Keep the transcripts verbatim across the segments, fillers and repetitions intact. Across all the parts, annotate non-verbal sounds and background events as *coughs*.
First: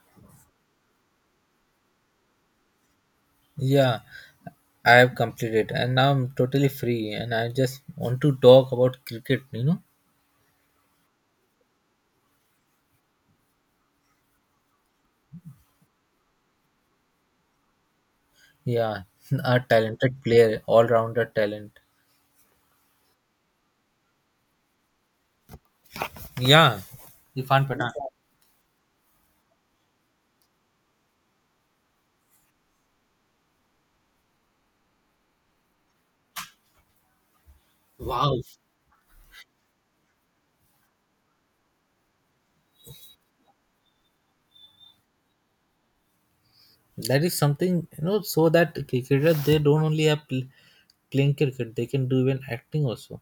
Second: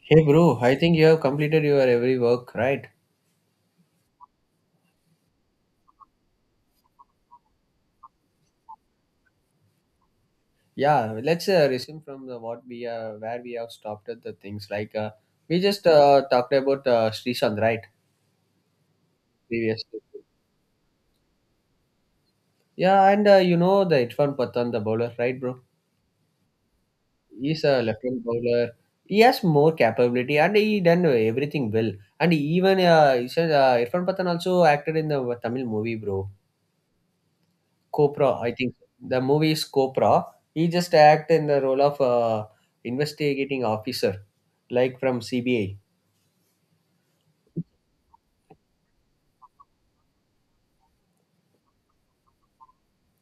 Hey bro, I think you have completed your every work, right? Yeah, I have completed and now I'm totally free and I just want to talk about cricket, you know? Yeah, let's uh, resume from the what we uh, where we have stopped at the things like uh, we just uh, talked about uh, Srishant, right? Yeah, *laughs* a Previously. talented player, all rounder talent. Yeah, and uh, you know the Irfan Pathan, the bowler, right, bro? Yeah, He's Irfan a Pathan. left-hand bowler. He has more capability and he done everything well. And even uh, he said, uh, Irfan Pathan also acted in the Tamil movie, bro. Copra, Wow. I think. The movie is Copra. He just act in the role of uh, investigating officer, like from C B I. That is something, you know, so that cricketers they don't only have pl- playing cricket, they can do even acting also.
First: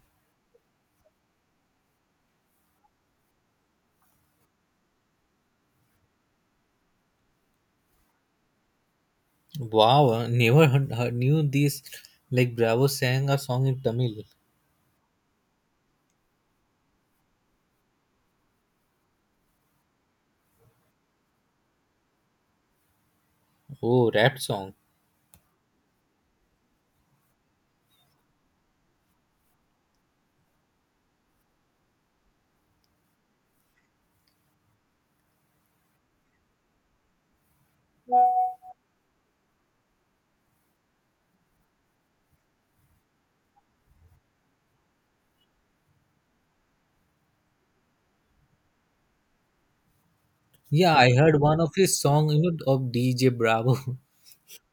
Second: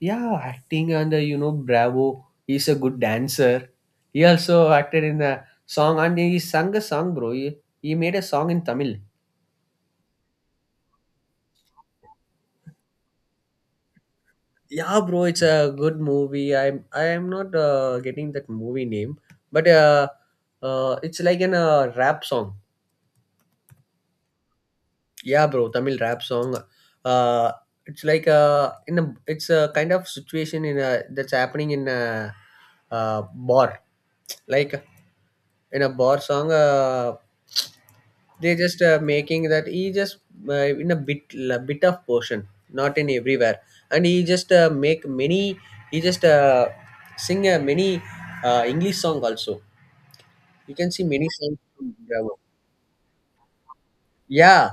Yeah, acting under you know Bravo. He's a good dancer. He also acted in the song and he sang a song, bro. He, he made a song in Tamil. Wow, I never heard, heard- knew this. Like Bravo sang a song in Tamil. Yeah, bro, it's a good movie. I'm I am not uh, getting that movie name, but uh, uh, it's like an uh, rap song. Oh, rap song. Yeah, bro, tamil rap song. uh it's like uh in a, it's a kind of situation in a, that's happening in a, uh bar, like in a bar song. Uh they just uh, making that he just, uh, in a bit, a bit of portion, not in everywhere. And he just uh, make many, he just uh, sing uh, many uh, english song also. You can Yeah, see I many heard songs one of from his song, bravo. you know, of D J Bravo. *laughs* Yeah,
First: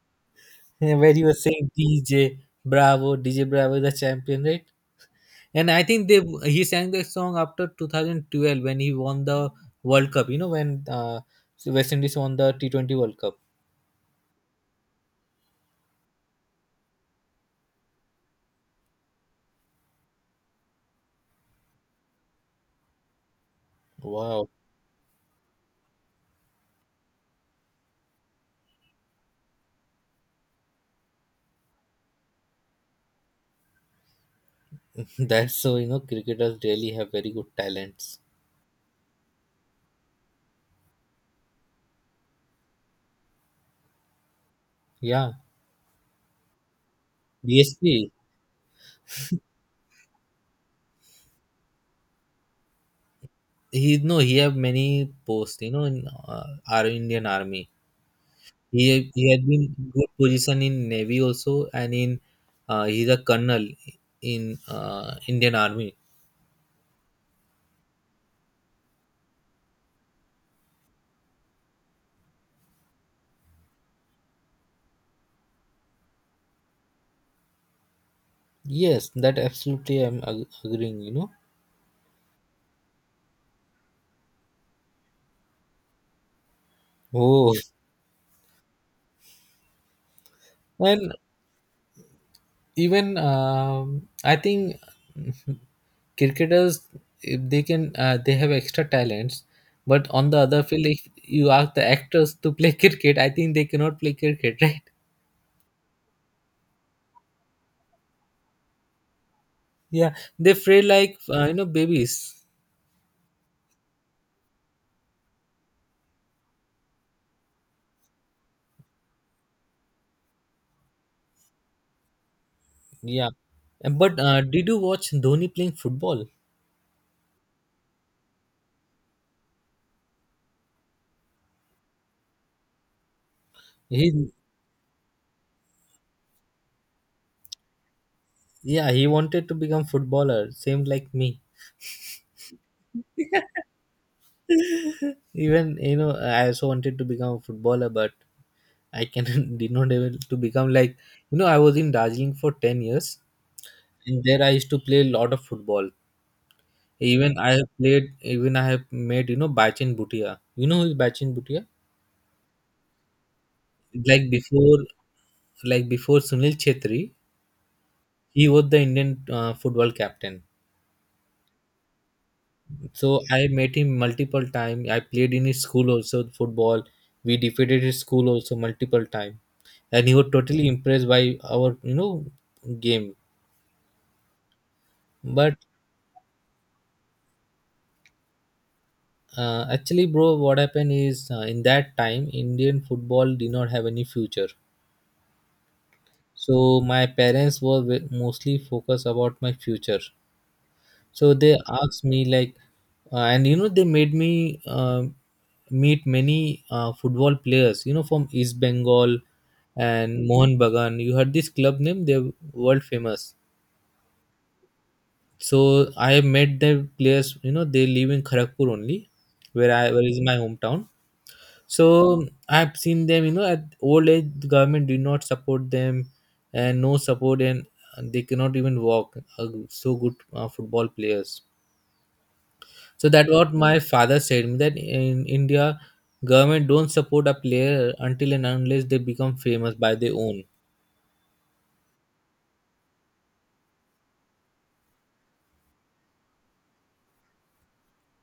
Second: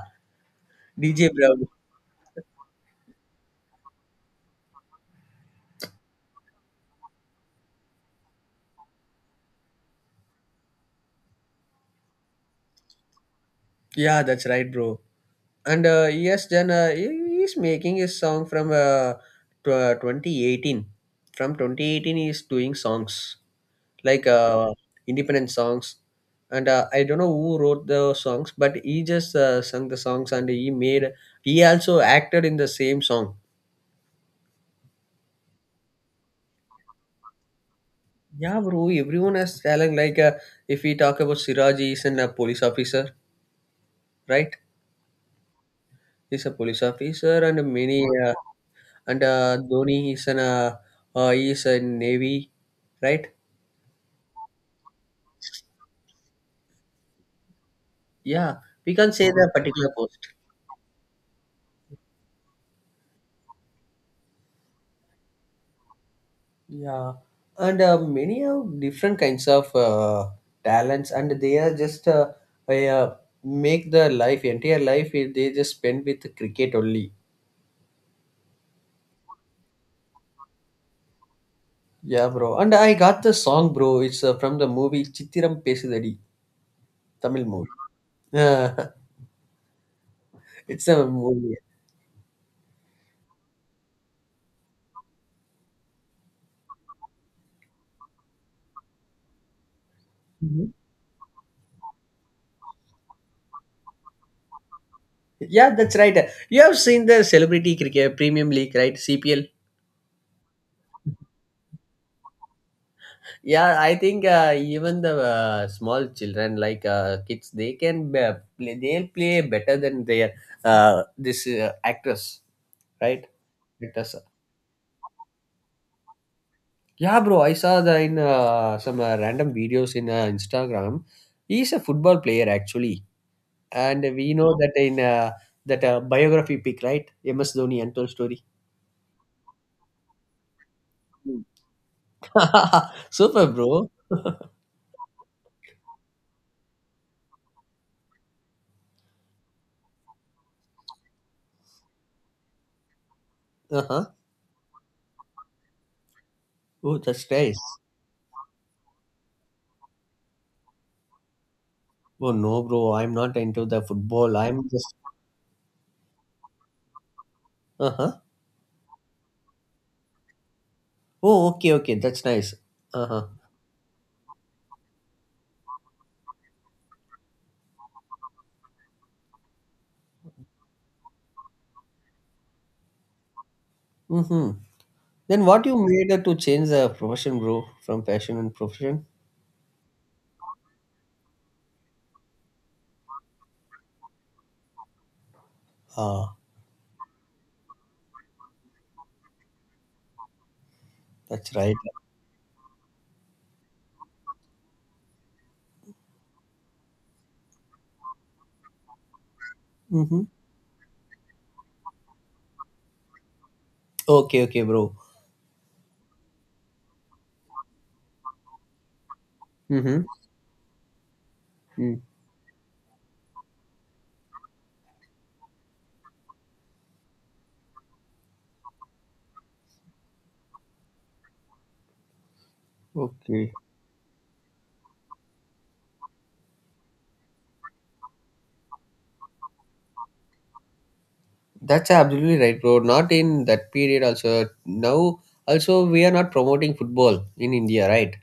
Yeah, where dj you were bravo. saying D J Bravo, D J Bravo is the champion, right? And I think they he sang that song after twenty twelve when he won the World Cup. You know when uh, so West Indies won the T twenty World Cup. Yeah, that's right, bro. And uh, yes then uh, he, he's making his song from uh, tw- uh, twenty eighteen. From twenty eighteen he's doing songs, like Wow, uh, independent songs. And uh, I don't know who wrote the songs, but he just uh, sung the songs and he made, he also acted in the same song. *laughs* that's so you know cricketers really have very good talents. Yeah, bro, everyone has talent. Like uh, if we talk about siraj, he's a police officer, right? Yeah, He's a police officer and many B S P. uh, and uh, Dhoni is an uh, uh, is a navy, right? He no, He have many posts. You know in uh, our Indian Army. Yeah, He we can say he had the been particular good post. position in Navy also, and in uh, he's a colonel in uh, Indian Army. Yeah, and uh, many of different kinds of uh, talents, and they are just uh, uh, yeah, make the life, entire life, eh, they just spend with cricket only. Yes, that absolutely I'm ag- agreeing, you know. Yeah, bro. And I got the song, bro. It's uh, from the movie Chittiram Pesudadi, Tamil Oh, movie. Uh, *laughs* it's a and movie. even um, I think *laughs* cricketers if they can uh, they have extra talents, but on the other Mhm. field, if you ask the actors to play *laughs* cricket, I think they cannot play cricket, *laughs* right? Yeah, that's right. You have seen the celebrity cricket premium league, right? C P L. Yeah, they fray like uh, you know babies. Yeah, I think uh, even the uh, small children, like uh, kids, they can be, play. They'll play better than their uh, this uh, actress, right? Yeah, and Actress. but uh, did you watch Dhoni playing football? Yeah, bro. I saw the in uh, some uh, random videos in uh, Instagram. He's a football player actually, and He we know that in uh, that uh, biography pic, right? M S Dhoni untold story. Yeah, he wanted to become footballer, same like me. *laughs* Super, *laughs* bro. Even you know I also wanted to become a footballer, but I can *laughs* did not able to become like, you know, I was in Darjeeling for ten years, Uh huh. and there I used to play a lot of football. Oh, that's Even I have nice. played even I have made, you know, Bachin Bhutia. You know who is Bachin Bhutia? Oh no, bro. I'm not into the like football. I'm before just. like before Sunil Chetri, Uh huh. he was the Indian uh, football captain. Oh, okay, okay, that's nice. Uh So huh. I met him multiple time. I played in his school also football. We defeated his school also multiple time, and he was totally impressed by our, you know, game. Mm-hmm. Then But what you made uh, to change the profession, bro, from passion and profession? uh, actually, bro, what happened is uh, in that time Indian football did not have any future. Ah, So my parents were ve- mostly focused about my future. So that's they right. asked me like, uh, and you know they made me uh, meet many uh, football players, you know, from East Bengal Mm-hmm. and Mohan Bagan. You heard this club name? They're world famous. Okay, okay, bro. So I have met their players, you know. They live in Kharagpur only, where I Mm-hmm. where is my hometown. So Mm. I've seen them, you know, at old age the government did not support them, and no support, and they cannot even walk, uh, so good uh, football players. So that Okay, what my father said me, that in India, government don't support a player until and unless they become famous by their own. that's absolutely right, bro. Not in that period also. Now also we are not promoting football in India, right?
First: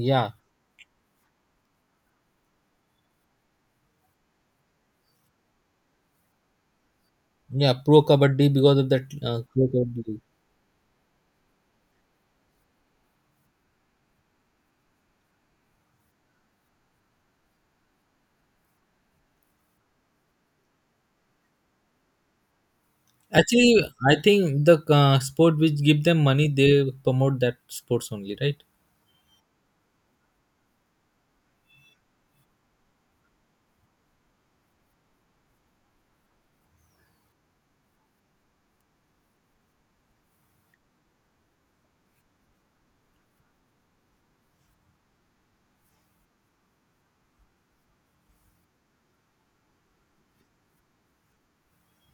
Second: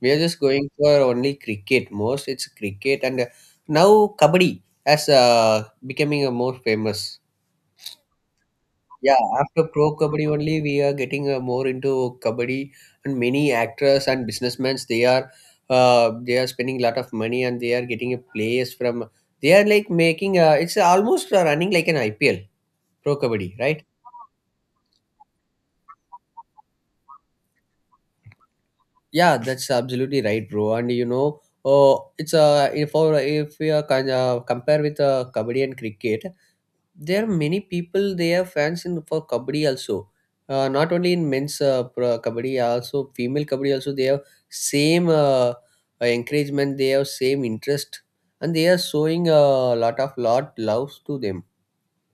We are just going for only cricket. Most it's cricket and uh, now kabaddi as uh, becoming a more famous. yeah, pro kabaddi, because of that Yeah, uh, after pro pro kabaddi. kabaddi only, we are getting uh, more into kabaddi, and many actors and businessmen they are uh, they are spending a lot of money and they are getting a players from. They are like making uh, it's almost uh, running like an I P L pro kabaddi, Actually, right? I think the uh, sport which give them money, they promote that sports only, right? Yeah, that's absolutely right, bro. And you know, oh, it's uh, if or if we are kind of compare with uh, kabaddi and cricket, there are many people they are fans in for kabaddi also. Uh, not only in men's uh, pro- kabaddi, also female kabaddi also they have same uh, uh, encouragement, they have same interest, and they are showing a lot of lot loves to them.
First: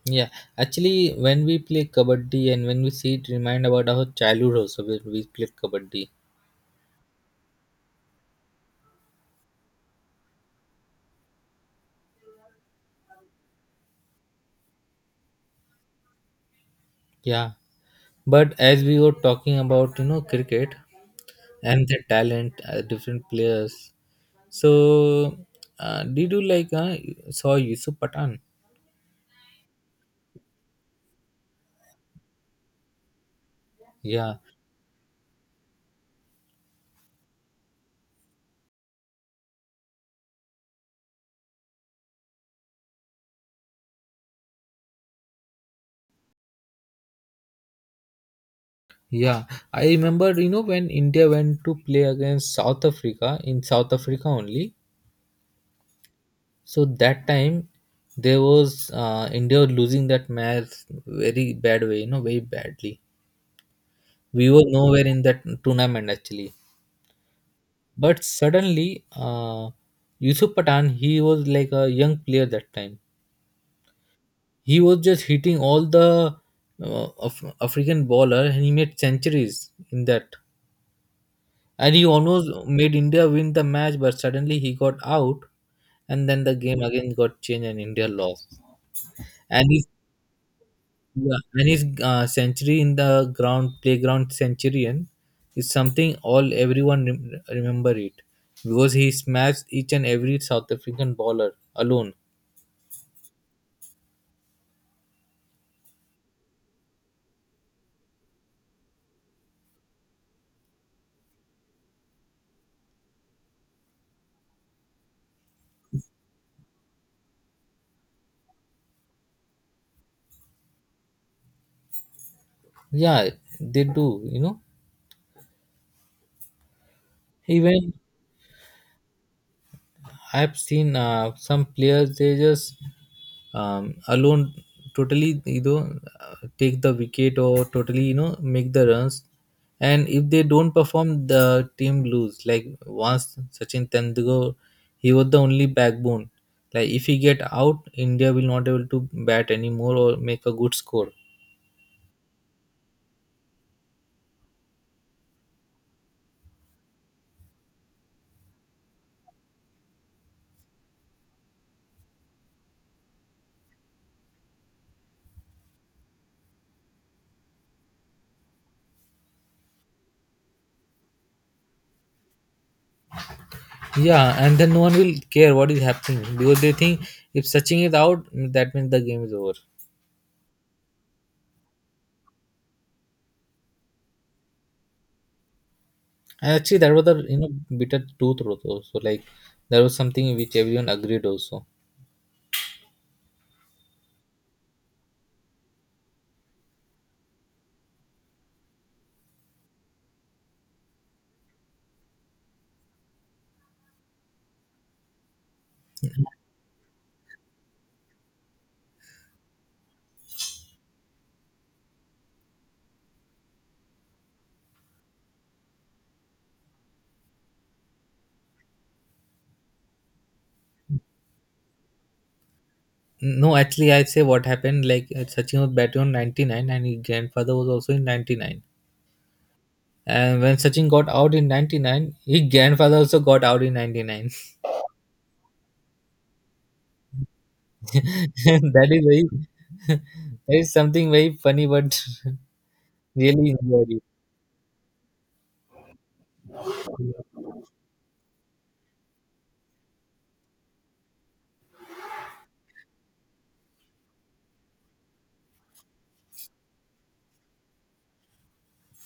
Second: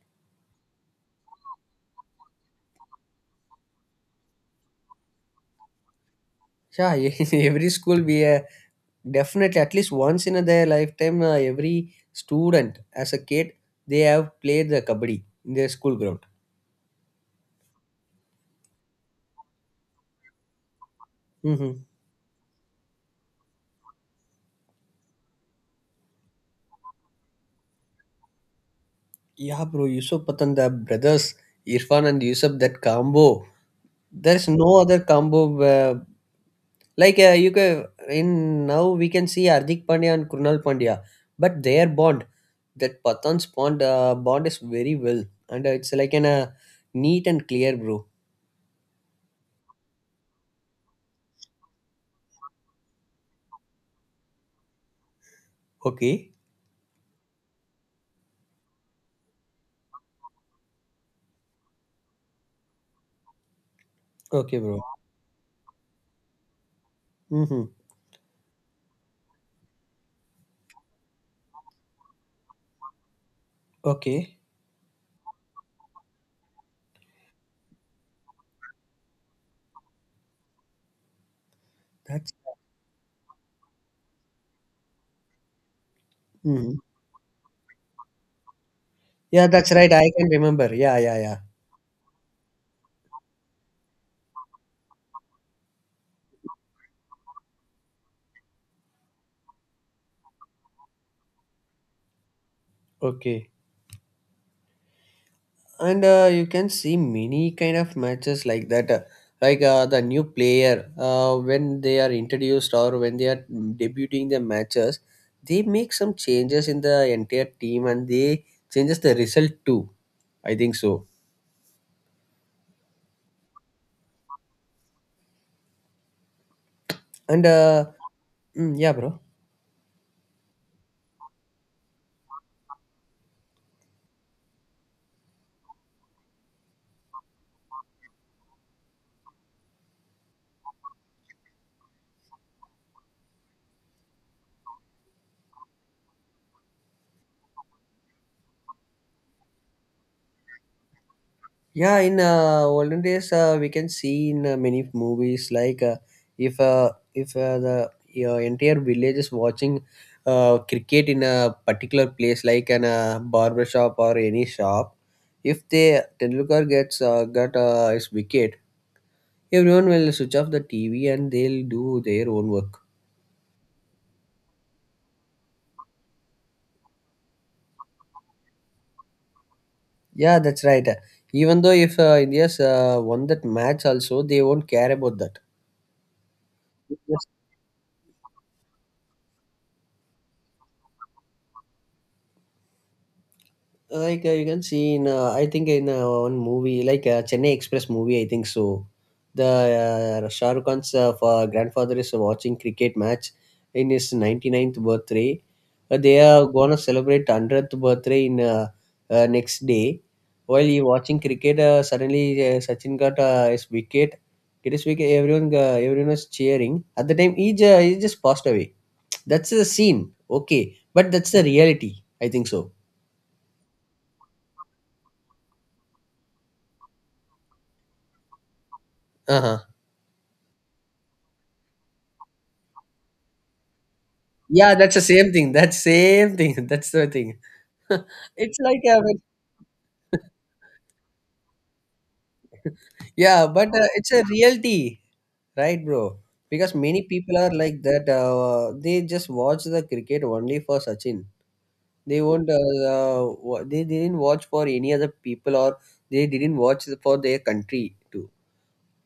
Yeah, actually, when we play kabaddi and when we see it, remind about our childhood also when we played kabaddi. Yeah, *laughs* in every school we are definitely at least once in their lifetime uh, every student as a kid, they have played the kabaddi in their school ground. Yeah, but as we were talking about, you know, cricket Hmm, and their talent, uh, different players. So, uh, did you like uh, saw Yusuf Pathan? yeah bro, yusuf patan, the brothers irfan and yusuf, that combo. Yeah, There's no other combo where, like uh, you can in now we can see Hardik Pandya and Krunal Pandya, but their bond, that Pathan's bond, uh, bond is very well, and uh, it's like in a neat and clear, bro. yeah. I remember, you know, when India went to play against South Africa in South Africa only. Okay, So that time there was uh, India was losing that match very bad way, you know, very badly. We okay, were bro. nowhere in that tournament actually. Mm-hmm. But suddenly, uh, Yusuf Pathan, he was like a young player that time. Okay, He was just hitting all the uh, Af- African bowler, and he made centuries in that. And he that's. almost made India win the match, but suddenly he got out, and then the Hmm. game again got changed, and India lost. Yeah, And that's his right. I can remember. Yeah, yeah, yeah. Yeah, and his uh, century in the ground playground centurion is something all everyone rem- remember it, because he smashed each and every South African bowler alone. Okay. And uh, you can see many kind of matches like that. Uh, like uh, the new player uh, when they are introduced, or when they are debuting their matches, they make some changes in the entire team and they changes the result too, I think so. Yeah, they do. You know, And uh, even mm, yeah bro. I've seen uh, some players they just um, alone totally, you know, uh, take the wicket or totally, you know, make the runs. And if they don't perform the team lose, like once Sachin Tendulkar, he was the only backbone. Like if he get out, India will not able to bat anymore or make a good score. Yeah, in uh, olden days, uh, we can see in uh, many movies, like uh, if uh, if uh, the uh, entire village is watching uh, cricket in a particular place, like an uh, barber shop or any shop, if the Tendulkar gets uh, got uh, his wicket, everyone will switch off the T V and they'll do their own work. Yeah, and then no one will care what is happening, because they think if Sachin is out that means the game is over. Yeah, that's right. Even though if uh, India's uh, won that match, also they won't care about that. And actually, that was the, you know, bitter truth also. So like there was something which everyone agreed also. Like uh, you can see in, uh, I think in uh, one movie like uh, Chennai Express movie, I think so. The uh, Shah Rukh Khan's uh, fa- grandfather is watching cricket match in his ninety-ninth birthday. Uh, they are gonna celebrate hundredth birthday in uh, uh, next day. While he watching cricket, uh, suddenly uh, Sachin got uh, his wicket. Get his wicket. Everyone, uh, everyone was cheering. At the time, he, ju- he just passed away. That's the scene. Okay, but that's the reality. I think so. No, actually, I say what happened like, uh, Sachin was batting on ninety-nine and his grandfather was also in ninety-nine. Uh huh. And when Sachin got out in ninety-nine, his grandfather also got out in ninety-nine. Yeah, that's the same thing. That's same thing. *laughs* That's the thing. *laughs* *laughs* It's like That is a, very *laughs* that is something very funny, but *laughs* yeah, really but uh, enjoyed it. it's a reality, right, bro? Because many people are like that. Uh, they just watch the cricket only for Sachin. They won't. Uh, uh, wa- they didn't watch for any other people, or they didn't watch for their country too.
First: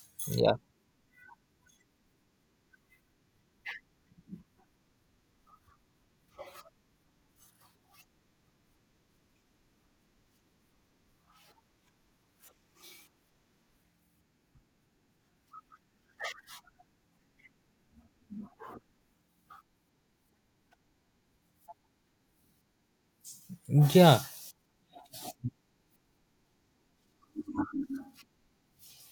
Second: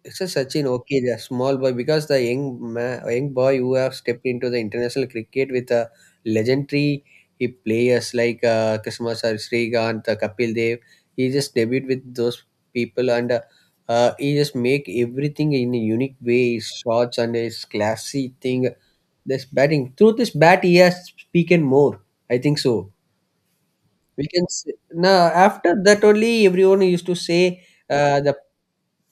It's a Yeah, Sachin, okay, the small boy, because the young ma- young boy who have stepped into the international cricket with a legendary, he players like uh, Krishna Sir, Srikanth, uh, Kapil Dev. He just debuted with those people and uh, uh, he just make everything in a unique way. His shots and his classy thing. This batting through this bat, he has speaking more. I think so. yeah. We can say, no, after that only everyone used to say uh, the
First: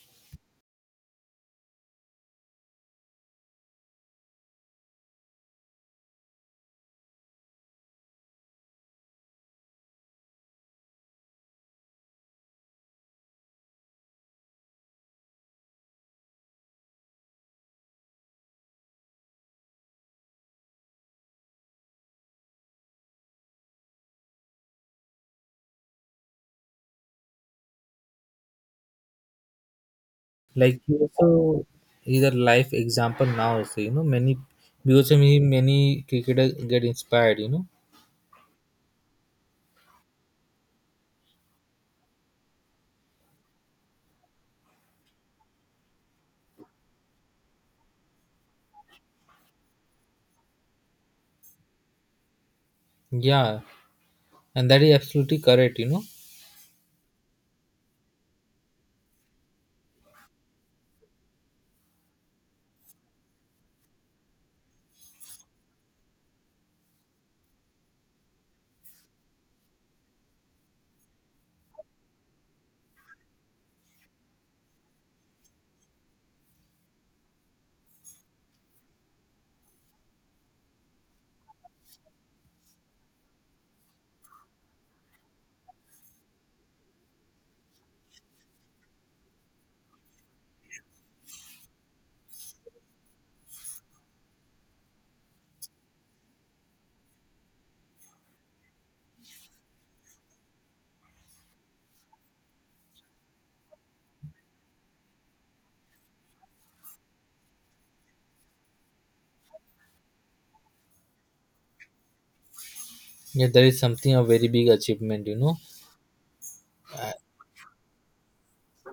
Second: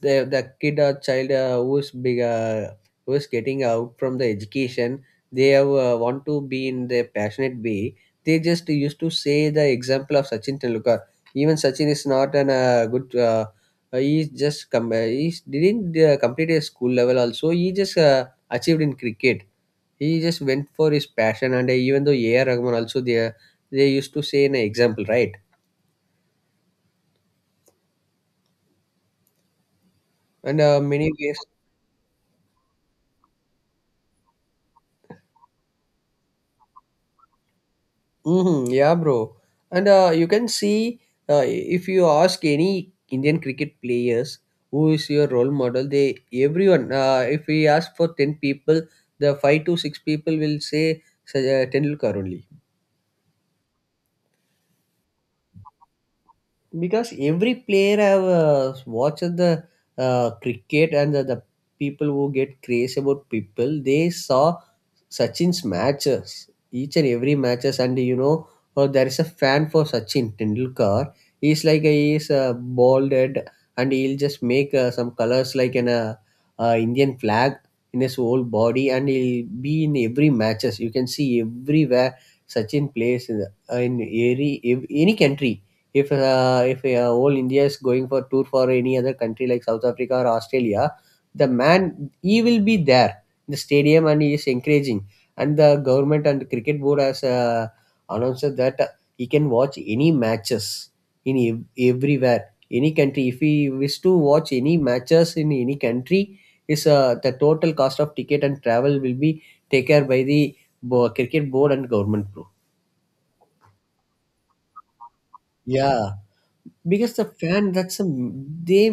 the the kid or child uh, who's big uh, who's getting out from the education, they have, uh, want to be in their passionate way, they just used to say the example of sachin tendulkar. Even sachin is not an uh, good uh, uh, he's just come uh, he didn't uh, complete his school level also, he just uh, achieved in cricket. He just went for his passion, and uh, even though A R. Rahman also, they they used to say an example, right? And uh, Like he many ways, also is a life example now. Also, you know, many, because many many cricketers get inspired, you know. hmm, yeah, bro. And uh, you can see uh, if you ask any Indian cricket players who is your role model, they everyone. Uh, if we ask for ten people, the five to six people will say Saj- uh, Tendulkar only. Yeah, and that is absolutely correct, you know. Because every player have uh, watched the uh, cricket and the, the people who get crazy about people, they saw Sachin's matches, each and every matches, and you know uh, there is a fan for Sachin Tendulkar. He's like a, he's uh, balded, and he'll just make uh, some colors like an uh, uh, Indian flag in his whole body, and he'll be in every matches, you can see everywhere Sachin plays in, the- uh, in every, ev- any country. If uh, if uh, whole india is going for tour for any other country like south africa or australia, the man, he will be there in the stadium and he is encouraging. And the government and cricket board has uh, announced that he can watch any matches in ev- everywhere, any country. If he wish to watch any matches in any country, is uh, the total cost of ticket and travel will be taken care by the bo- cricket board and government, bro. Yeah, that is something a very big achievement, you know. Yeah, because the fan, that's a, they,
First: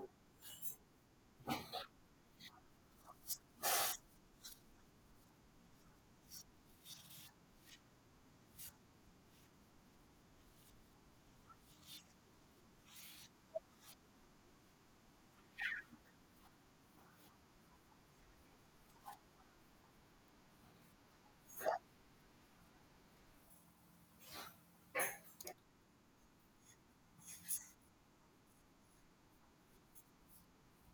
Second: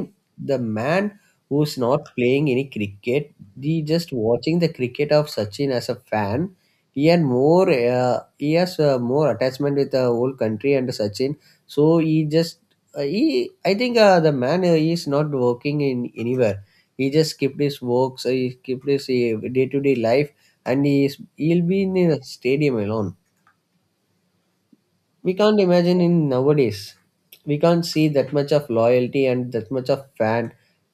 the man who's not playing any cricket, he just watching the cricket of sachin as a fan. He had more uh, he has uh, more attachment with the whole country and sachin. So he just uh, he I think uh, the man uh, he is not working in anywhere. He just skipped his works, uh, he skipped his day to day life, and he is, he'll be in a stadium alone. We can't imagine in nowadays, we can't see that much of loyalty and that much of fan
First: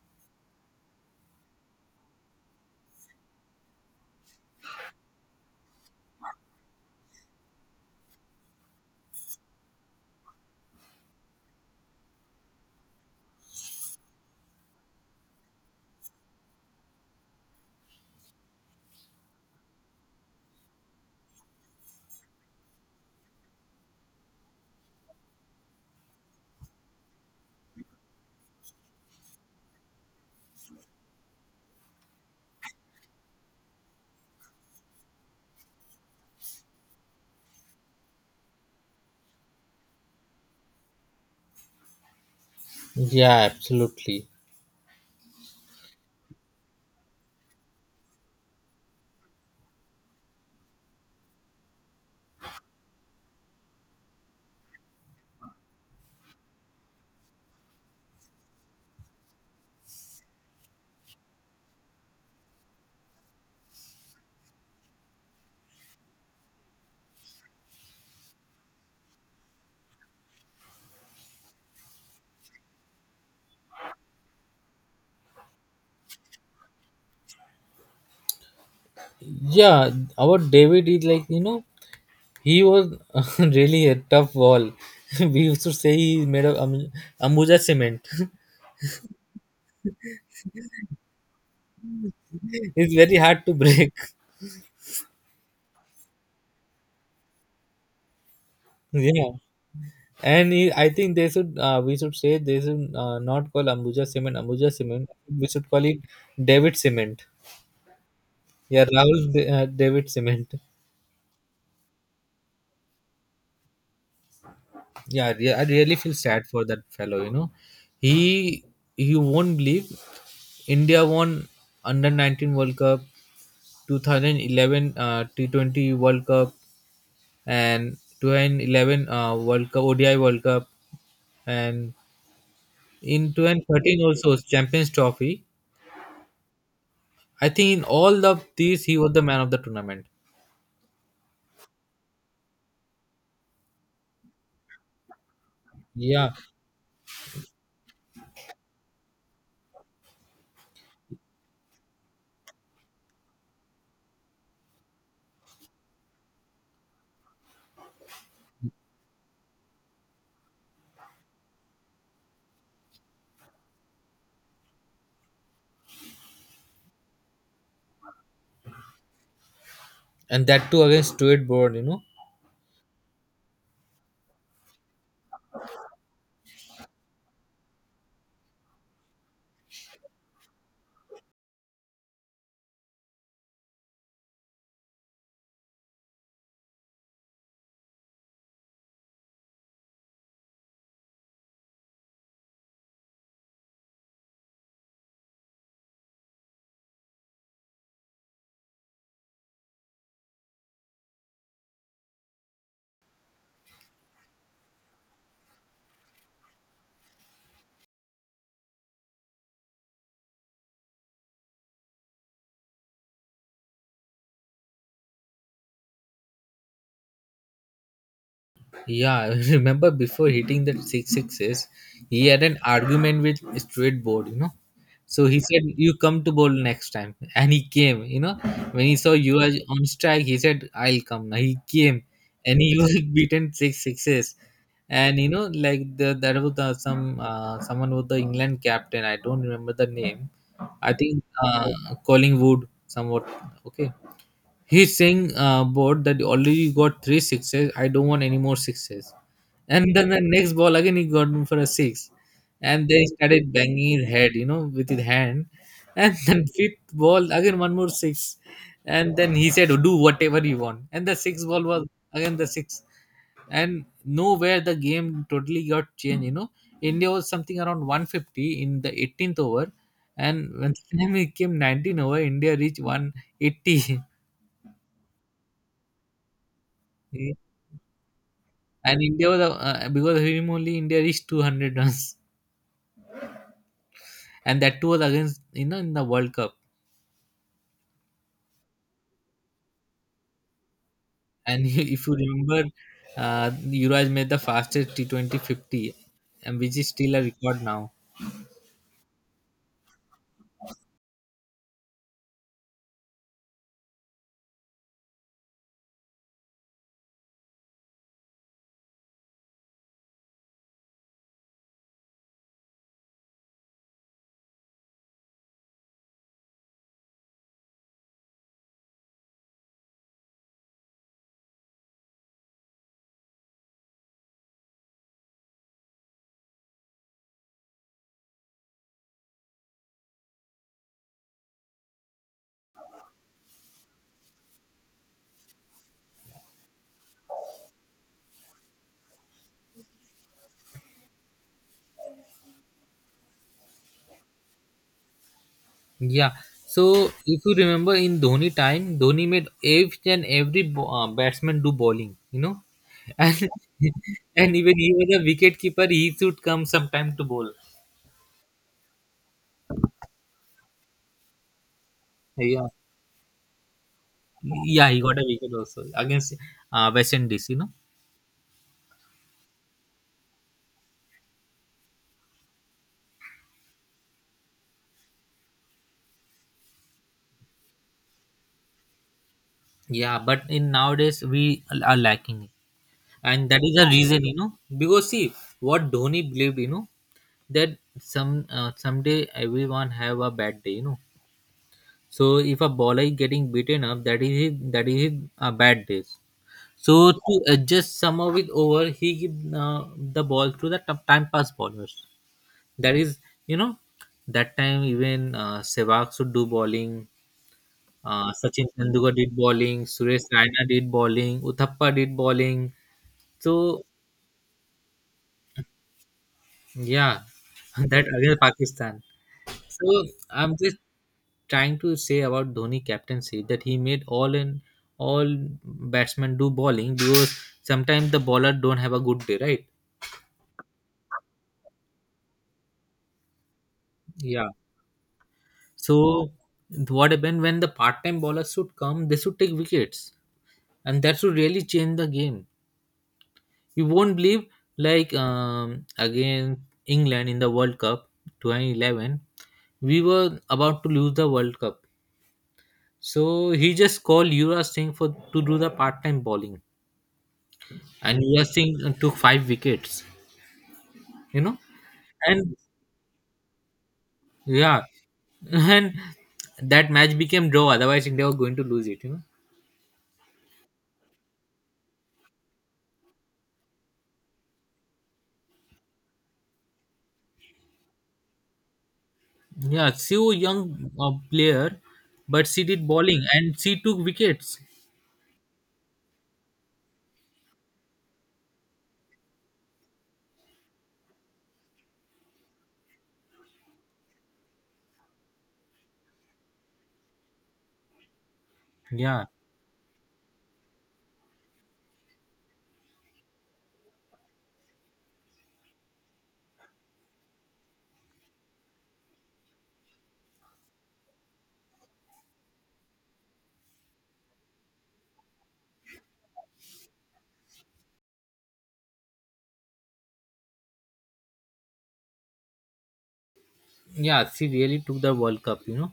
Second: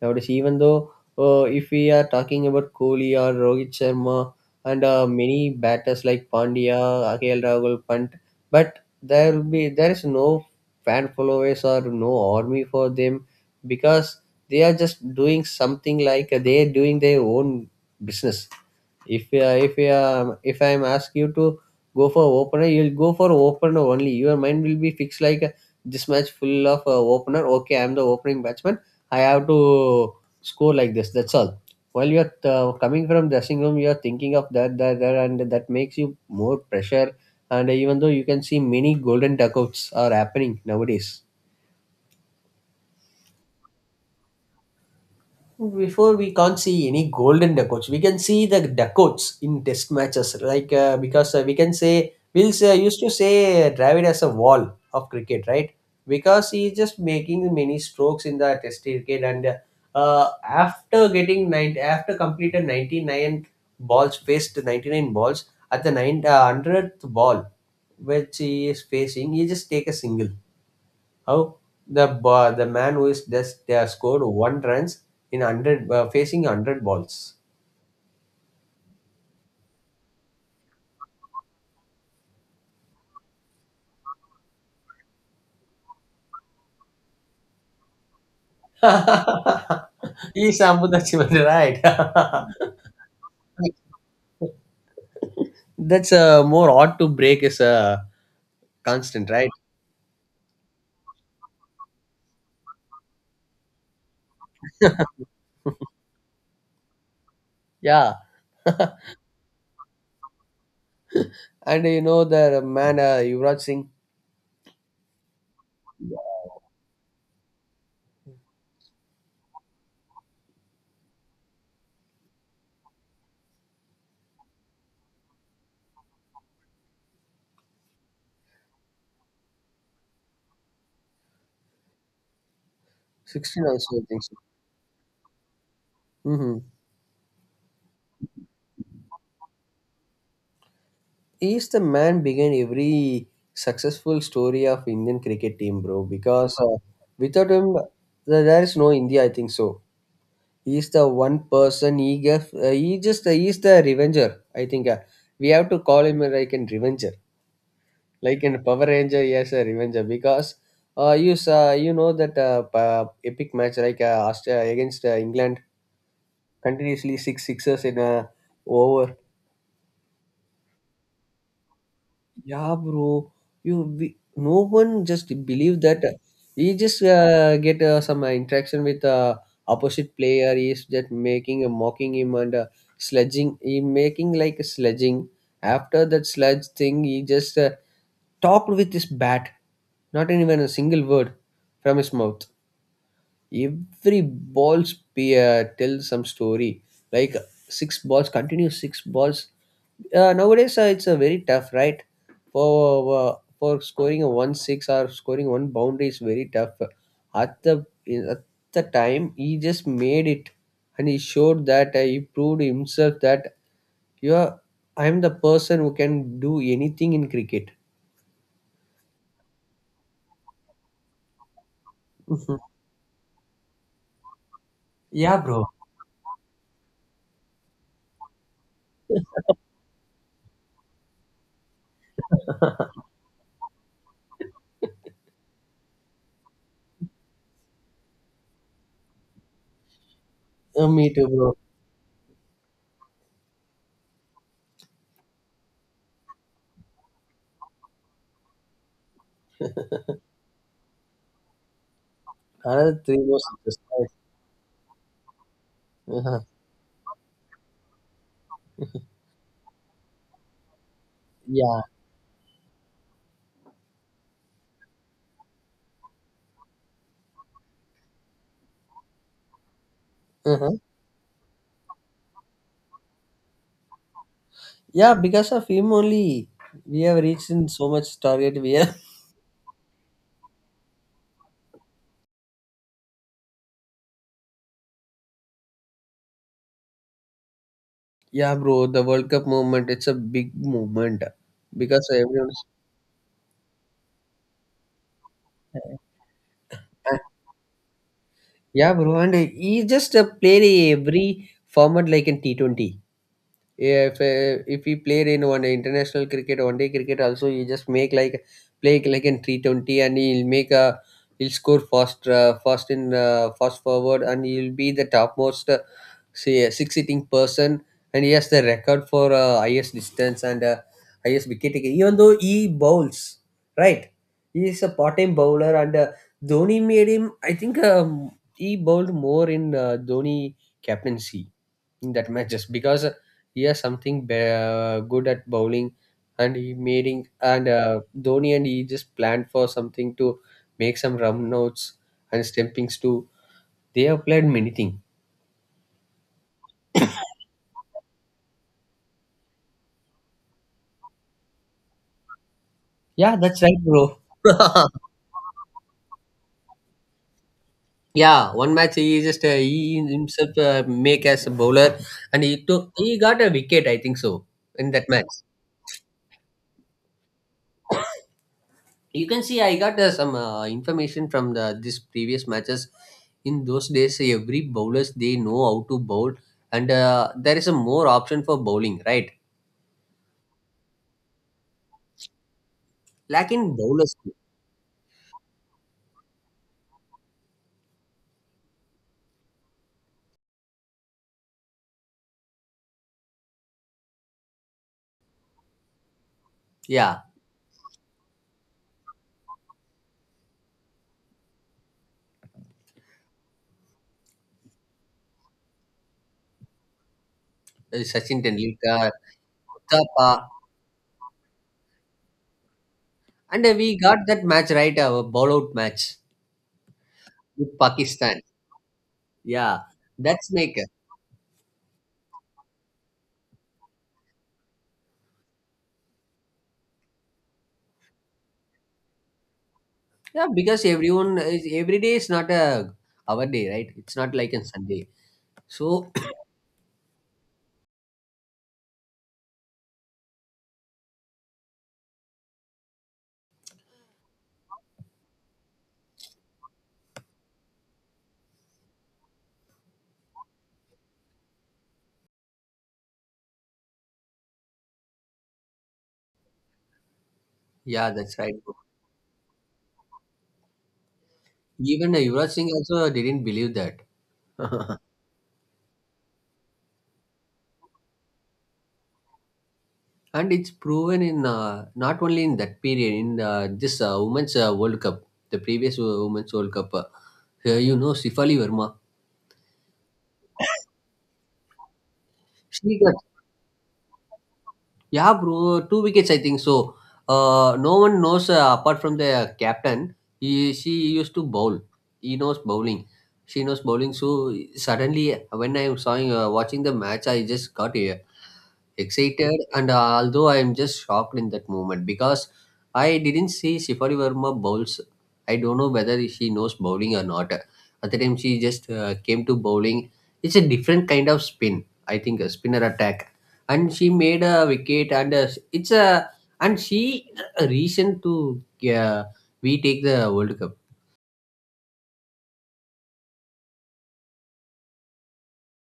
nowadays. Even though, uh, if we are talking about Kohli or Rohit Sharma, and uh, many batters like Pandya, Akhil Rahul Pant. But there will be there is no fan followers or no army for them, because they are just doing something like they are doing their own business. If uh, if uh, if I'm asked you to go for opener, you'll go for opener only. Your mind will be fixed like uh, this match full of uh, opener. Okay, I'm the opening batsman. I have to score like this. That's all. While you're uh, coming from dressing room, you're thinking of that, that, that, and that makes you more pressure. And even though you can see many golden duckouts are happening nowadays. Yeah, absolutely. Before we can't see any golden Dakots. We can see the Dakots in test matches, like uh, because uh, we can say Wills uh, used to say Dravid as a wall of cricket, right? Because he is just making many strokes in the test cricket, and uh, after getting nine, after completed ninety nine balls, faced ninety nine balls at the nine uh, hundredth ball, which he is facing, he just take a single. How the ba- the man who is just they scored one runs in hundred uh, facing hundred balls. Yeah, our David is like, you know, he was *laughs* really a tough wall. *laughs* We used to say he made of am- Ambuja cement. *laughs* *laughs* He is Ambudachimani, right? It's very hard to break. *laughs* *laughs* That's uh, more odd to break is a constant, Yeah. right? And he, I think they should, uh, we should say they should uh, not call Ambuja cement Ambuja cement. We should call it David cement. Yeah, Yeah, Rahul Da- uh, David cement. and you know the man uh, Yuvraj Singh, Yeah, re- I really feel sad for that fellow, you know. He You won't believe, India won under nineteen World Cup, two thousand eleven uh, T twenty World Cup, and twenty eleven uh, World Cup, ODI World Cup, and in sixteen also I two thousand thirteen think so. also Champions Trophy. Mm-hmm. I think in all of these he was the man of the tournament. He's the man behind every successful story of Indian cricket team, bro. Yeah, Because uh, without him, there there is no India, I think so. He's the one person. He gave uh, he just uh, He's the revenger, I think. Uh, we have to call him like an revenger, like in power ranger. Yes, a revenger, because uh, you saw you know that uh, pa- epic match, like uh, Aust- uh, against uh, England, continuously six sixes in a over. and that too against Stuart Broad, you know. Yeah, bro. You we, no one just believe that uh, he just uh, get uh, some uh, interaction with uh, opposite player. He's just making a mocking him and uh, sledging. He making like a sledging. After that sledge thing, he just uh, talked with his bat. Not even a single word from his mouth, every balls pay, uh, tell some story, like six balls continue six balls. Uh, nowadays uh, it's a very tough, right? For uh, for scoring a one six or scoring one boundary is very tough. At the in- at the time he just made it, and he showed that uh, he proved himself that you are, I am the person who can do anything in cricket. *laughs* Yeah, *laughs* I remember before hitting that six sixes, he had Mhm. an argument with Straight Board, you know. So Yeah, he said, bro. "You come to bowl next time," *laughs* and he came. You know, when he saw you are on strike, he said, "I'll come." Now he came, and he was *laughs* *laughs* beaten six sixes. And you know, like the there was the, some uh, someone was the England captain. I don't remember the name. Uh, I Me think too, bro. uh, Collingwood, somewhat. Okay. He's saying uh, board that already you got three sixes. I don't want any more sixes. And then the next ball again he got him for a six, and then Another he three more started sixes, banging his head, you know, with his hand. And *laughs* right? then fifth ball again one more six, and then he said do whatever you want. And the sixth *laughs* ball Yeah. was again the six, and nowhere the game totally got changed. You know, India was something around one hundred fifty in the eighteenth over, and when Uh-huh. *laughs* it came nineteen over, India reached one hundred eighty. Yeah, because of him only we have *laughs* reached in so much target. We have. And India was uh, because of him only India reached two hundred runs, and that too was against, you know, in the World Cup. *laughs* Yeah, bro. The World Cup movement. It's a big movement, And *laughs* if because you everyone's. remember, uh, Yuvraj made the fastest T twenty fifty, and which is still Uh, a record now. yeah, bro. And he just uh, played every format, like in T Twenty. If uh, if we played in one international cricket, one day cricket also, you just make like play like in three twenty, and he'll make a he'll score fast, uh, fast in uh, fast forward, and he'll be the topmost, uh, say, uh, six hitting person. And he has the record for uh, highest distance and uh, highest wicket taker, even though he bowls, right? He is a part-time bowler, and uh, Dhoni made him, I think um, he bowled more in uh, Dhoni captaincy in that matches, because he has something be- uh, good at bowling, and he made in- and uh, Dhoni and he just planned for something to make some run outs and stumpings too. They have played many things. Yeah. So if you remember in Dhoni time, Dhoni made each and every bo- uh, batsman do bowling. You know, Yeah, and that's right, bro. *laughs* and even he *laughs* was a wicket keeper. He should come sometime to bowl. Yeah, one match he just uh, he himself uh, make as a bowler, and he Yeah, took he got a wicket, I think so, yeah, in he that got a match. wicket also against uh, West Indies. You know. You can see I got uh, some uh, information from the this previous matches. In those days every bowlers they know how to bowl, and uh, there is a more option for bowling, right? Yeah, but in nowadays we are lacking it, and Like that in is the bowlers. reason, you know, because see what Dhoni believed, you know, that some uh, someday everyone have a bad day, you know. So if a bowler is getting beaten up, that is his, that is his, uh, bad days. So Yeah. to adjust some of it over he give uh, the ball to the t- time pass bowlers. That is, you know, that time even uh, Sehwag should do bowling. uh, Uh, Sachin Sachin Tendulkar, Tendulkar did bowling. Suresh Mustafa, Raina did bowling. Uthappa did bowling. and uh, So we got that match, right? Our bowl out match yeah, with *laughs* that against Pakistan. Pakistan. Yeah. So That's I'm make. just trying to say about Dhoni captaincy that he made all and all batsmen do bowling, because sometimes the bowler don't have a good day, right? Yeah, because everyone is, every day is not a our day, right? It's not Yeah. like a Sunday. So. So what happened when the part-time bowlers should come? They should take wickets, and that should really change the game. You won't believe, like um, again England in the World Cup twenty eleven, we were about to lose the World Cup. So he just called Yuvraj Singh for to do the part-time bowling, *clears throat* Yeah, and that's Yuvraj right. Singh uh, took five wickets. You know, Even uh, Yuvraj and Singh also didn't believe that. yeah, *laughs* *laughs* and that match became draw. Otherwise, India were going to lose it. You know, And it's proven in uh, not only in that period, in uh, this uh, Women's uh, World Cup, the previous uh, Women's World Cup, uh, uh, you know, Sifali Verma, yeah, she was young uh, player, but she did she got. bowling and she took wickets. Yeah, bro, two wickets, I think so. Uh, no one knows uh, apart from the captain. He, she used to bowl. He knows bowling. She knows bowling. So suddenly, when I am sawing, uh, watching the match, I just got uh, Yeah, excited, and uh, although I am just shocked in that moment, because I didn't see Shifali Verma bowls. I don't know whether she knows bowling or not. At the time, she just uh, came to bowling. It's a different kind of spin. I think a spinner attack, and she made a wicket, and uh, it's a and she a reason to uh, we take the World Cup. yeah, she really took the World Cup. You know,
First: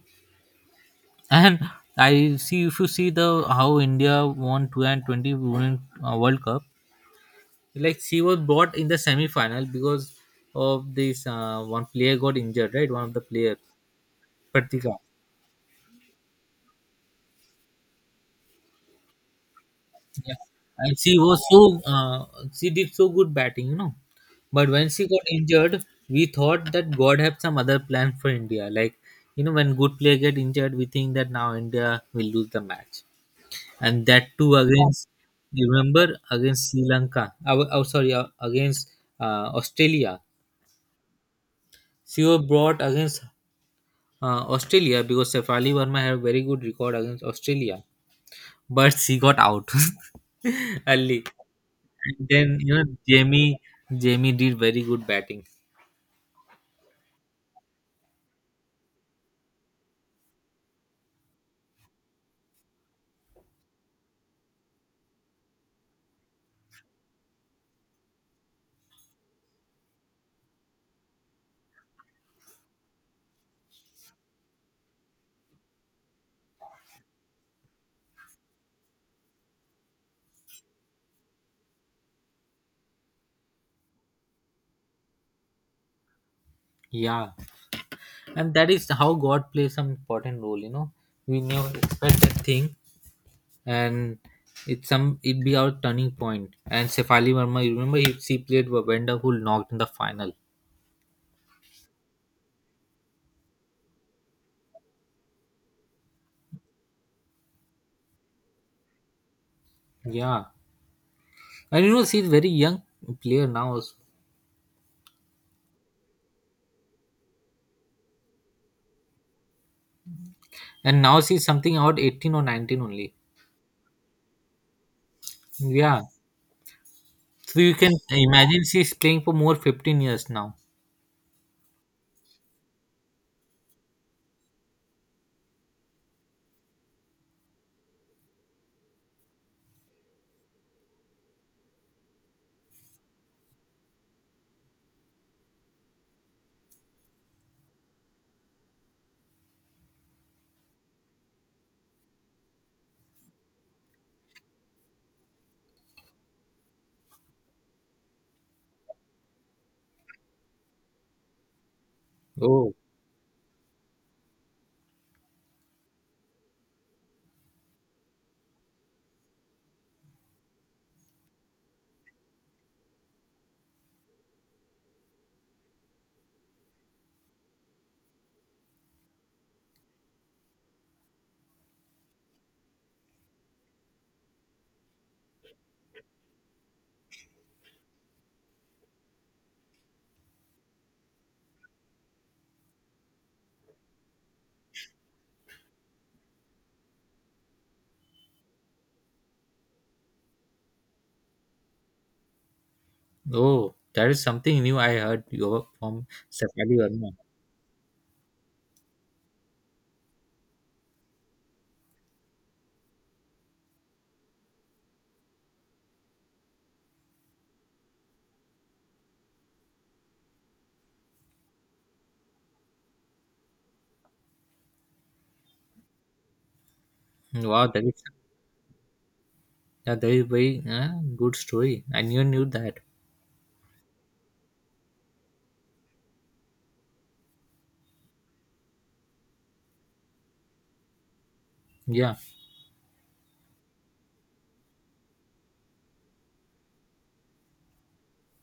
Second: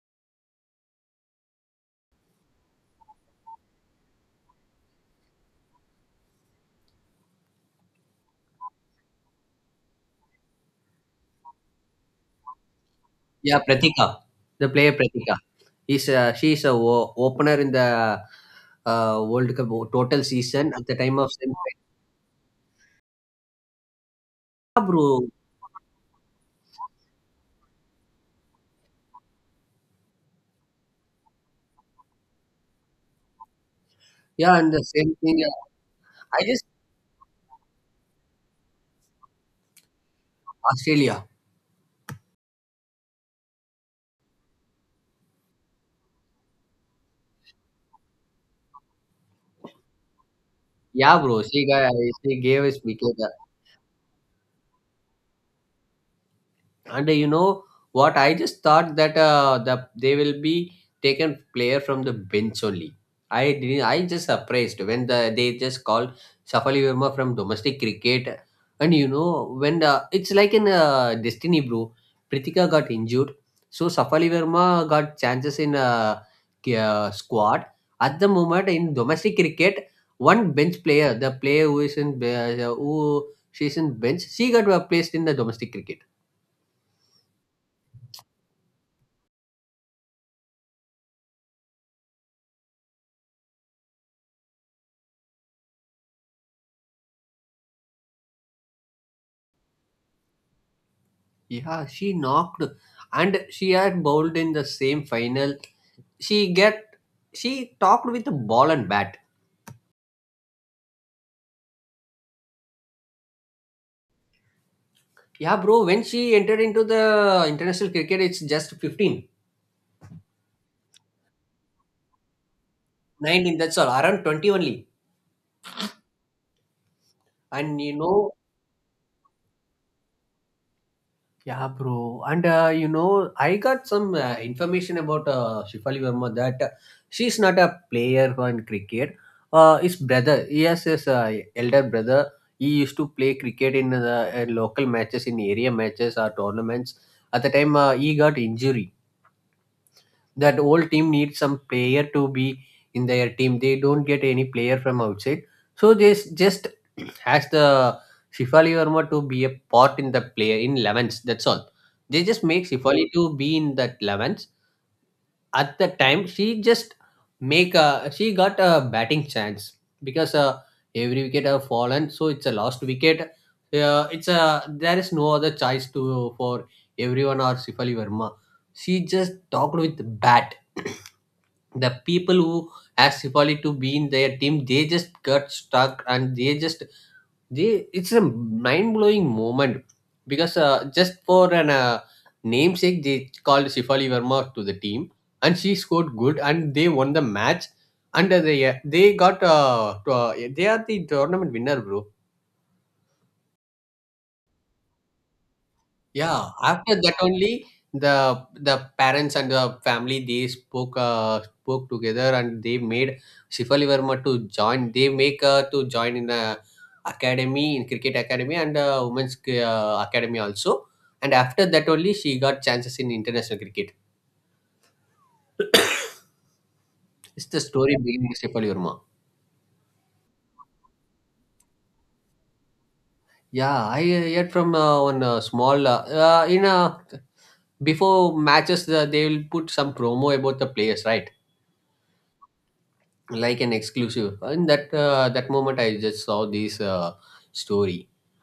and I see if you see the how India won two thousand twenty Women uh, World Cup, like she was brought in the semi final because of this uh, one player got injured, right? One of the player, Yeah, Pratika, the player Pratika. Pratika. Is uh, She is a o- opener in the uh, World Cup o- total Yeah, season at the and she time of was semi. so, uh, she did so good batting, you know. But Yeah, when she got bro. injured, we thought that God had some other plan for India. Like you know, when good player get injured, we think that now India will lose the match. And that too Yeah, and the against, same thing. you uh, remember, I just. against Sri Lanka. Oh, oh sorry, uh, against uh, Australia. Australia. She was brought against uh, Australia because Shefali Verma had a very good record against Australia, but she got out *laughs* Yeah, early. bro. She got And She then gave you us know wicket. uh, Jamie Jamie did very good batting. And uh, you know what I just thought, that uh, the they will be taken player from the bench only. I didn't I just surprised when the they just called Shafali Verma from domestic cricket. And you know when the it's like in uh, destiny, bro. Prithika got injured, so Shafali Verma got chances in uh, k- uh, squad at the moment in domestic cricket. One bench player, the player who is in be- uh, who she's in bench, she got uh, placed in the domestic cricket. Yeah. And that is how God plays some important role, you know. We never expect that thing. And it's some, it be our turning point point. And Shefali Verma, you remember he, she played Vavenda who knocked in the final. Yeah, she knocked, and she had bowled in the same final. She get she talked with the ball and bat. Yeah. And you know she's very young player now also. Yeah, bro, when she entered into the international cricket, it's just fifteen, And now she's something about eighteen or nineteen only. nineteen, that's all, around twenty only. Yeah, so you And can you know. imagine she's playing for more fifteen years now. Yeah, bro. And uh, you know, I got some uh, information about uh, Shefali Verma, that uh, she's not a player in cricket. Uh, his brother, yes, his uh, elder brother, he used to play cricket in the uh, local matches, in area matches or tournaments. At the time, uh, he got injured, that whole team needs some player to be in their team. They don't get any player from outside. So they s- just *clears throat* ask the Shifali Verma to be a part in the player in elevens. That's all. They just make Oh, Shifali to be in that elevens. At the time, she just make a she got a batting chance, because uh, every wicket have fallen, so it's a lost wicket. Uh, it's a, there is no other choice to for everyone or Shifali Verma. She just talked with bat. *clears throat* The people who asked Sipali to be in their team, they just got stuck, and they just they, it's a mind blowing moment, because uh, just for an uh, namesake they called Sifali Verma to the team, and she scored good and they won the match. And uh, they they got uh, to, uh, they are the tournament winner, bro. oh, that is something new I heard you from Yeah, Shefali after Verma. that only the the parents and the family, they spoke uh, spoke together, and they made Shifali Verma to join. They make uh, to join in a academy, in cricket academy and uh, women's uh, academy also. And after that only she got chances in international cricket. It's the Wow, that story is, behind Shifali Verma. yeah, that is very uh, good story. I knew knew that. Yeah, I uh, heard from uh, one uh, small uh, uh, in uh, before matches uh, they will put some promo about the players, right? Yeah, Like an exclusive, in that uh, that moment I just saw this uh, story,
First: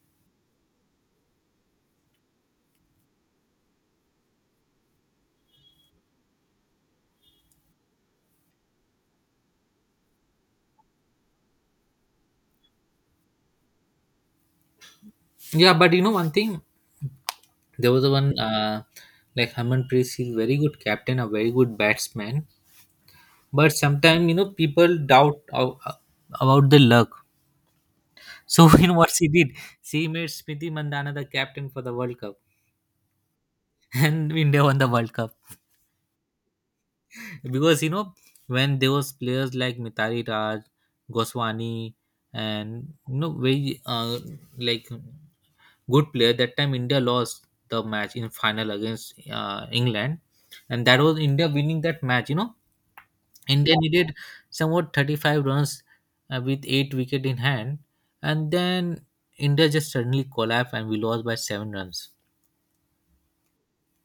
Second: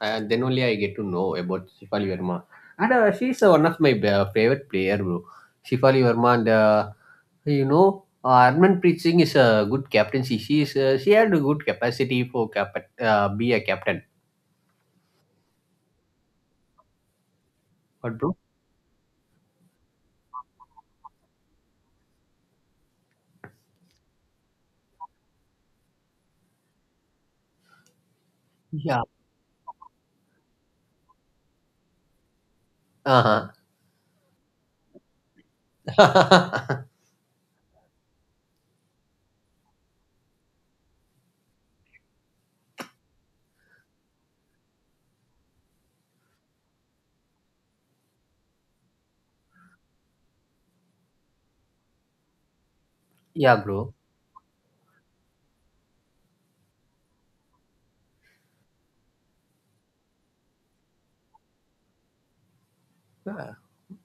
and then only I get to know about Shifali Verma, and uh, she's uh, one of my uh, favorite player, bro. Shifali Verma. And uh, you know, uh, Armanpreet Singh is a good captaincy. She is uh, she had a good capacity for cap- uh, be a captain. yeah. But you know one thing, there was But bro. one, uh, like Herman Priest is very good captain, a very good batsman. But sometimes you know people doubt of, about the luck. So *laughs* you know Yeah. what she did? She made Smriti Mandana the captain for the World Cup, Uh *laughs* and India won the World Cup huh. because you know when there was players like Mitali Raj, Goswani, and you know very, uh, like good player. That time India lost the match in final against uh, England, and that was India winning that match. You know, *laughs* Yeah, India bro. needed somewhat thirty-five runs uh, with eight wicket in hand, and then India just suddenly collapsed and we lost by seven runs. Yeah.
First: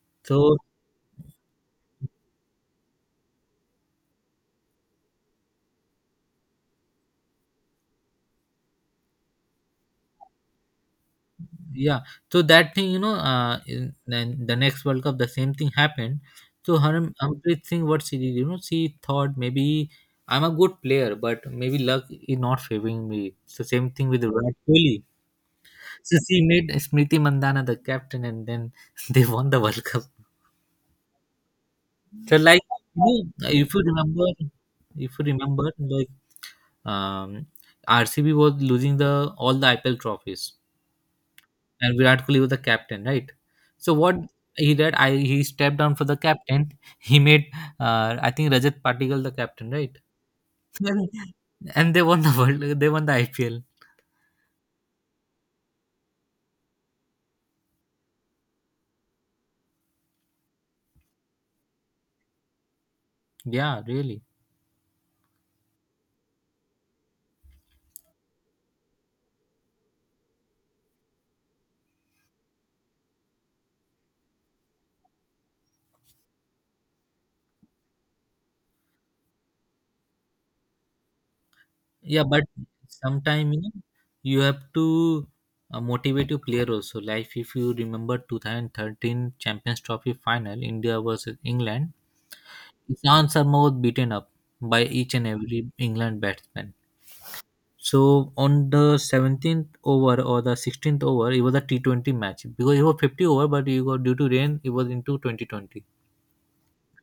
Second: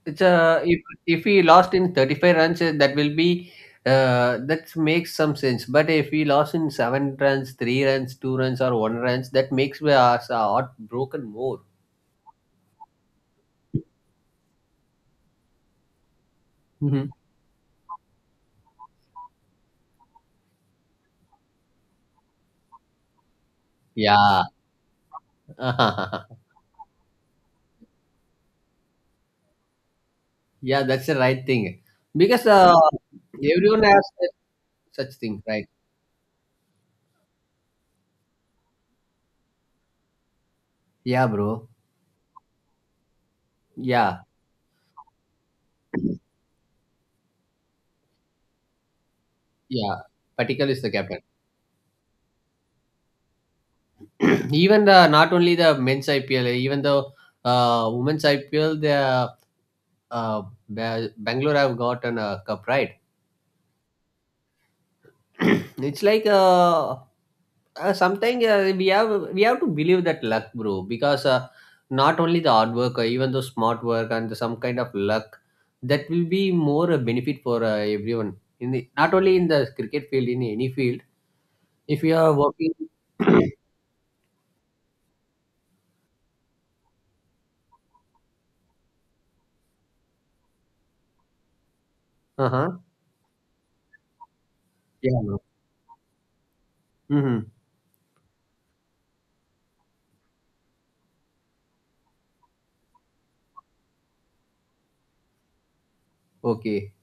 It's So uh if if we lost in thirty-five runs, uh, that will be. Uh that makes some sense. But if we lost in seven runs, three runs, two runs, or one runs, that makes us a heartbroken more. yeah, so that thing you know, uh, in, then the next World Cup the same thing happened. So Mhm. Haram Amrit Singh, what she did, you know, she thought maybe I'm a good player, but maybe luck is not favoring me. So same thing with Yeah. Virat Kohli. So *laughs* she made Smriti Mandhana the captain, and then *laughs* they won the World Cup. Yeah, that's the right thing, So because like uh, you know, if you everyone has remember, if such you thing, right? remember, like um, R C B was losing the all the I P L trophies, Yeah, bro. and Virat Kohli was the captain, right? So what Yeah, he did, I he stepped down for the captain. He made uh, I think Rajat Patikal the captain, right? yeah. Particular is *laughs* the captain. And they won the world. They won the I P L. *clears throat* Even the not only the men's I P L, even the uh, women's I P L, the uh, Ba- Bangalore have gotten a cup, right? Yeah, really. *clears throat* It's like uh, uh, sometimes uh, we have we have to believe that luck, bro, because uh, not only the hard work, uh, even the smart work and some kind of luck, that will be more a benefit for uh, everyone. In the, not only in the cricket field, in any field, if you Yeah, are but working. *coughs* *clears throat* sometime you know, you have to uh, motivate your player also. Like if you remember twenty thirteen Champions Trophy final, India versus England, Uh huh, Ishan Sharma was beaten up by each and yeah, every England batsman. mm-hmm. So on the seventeenth over or the sixteenth over, it was a T twenty match because it was fifty over, but you got due to rain, it was into twenty twenty. Okay,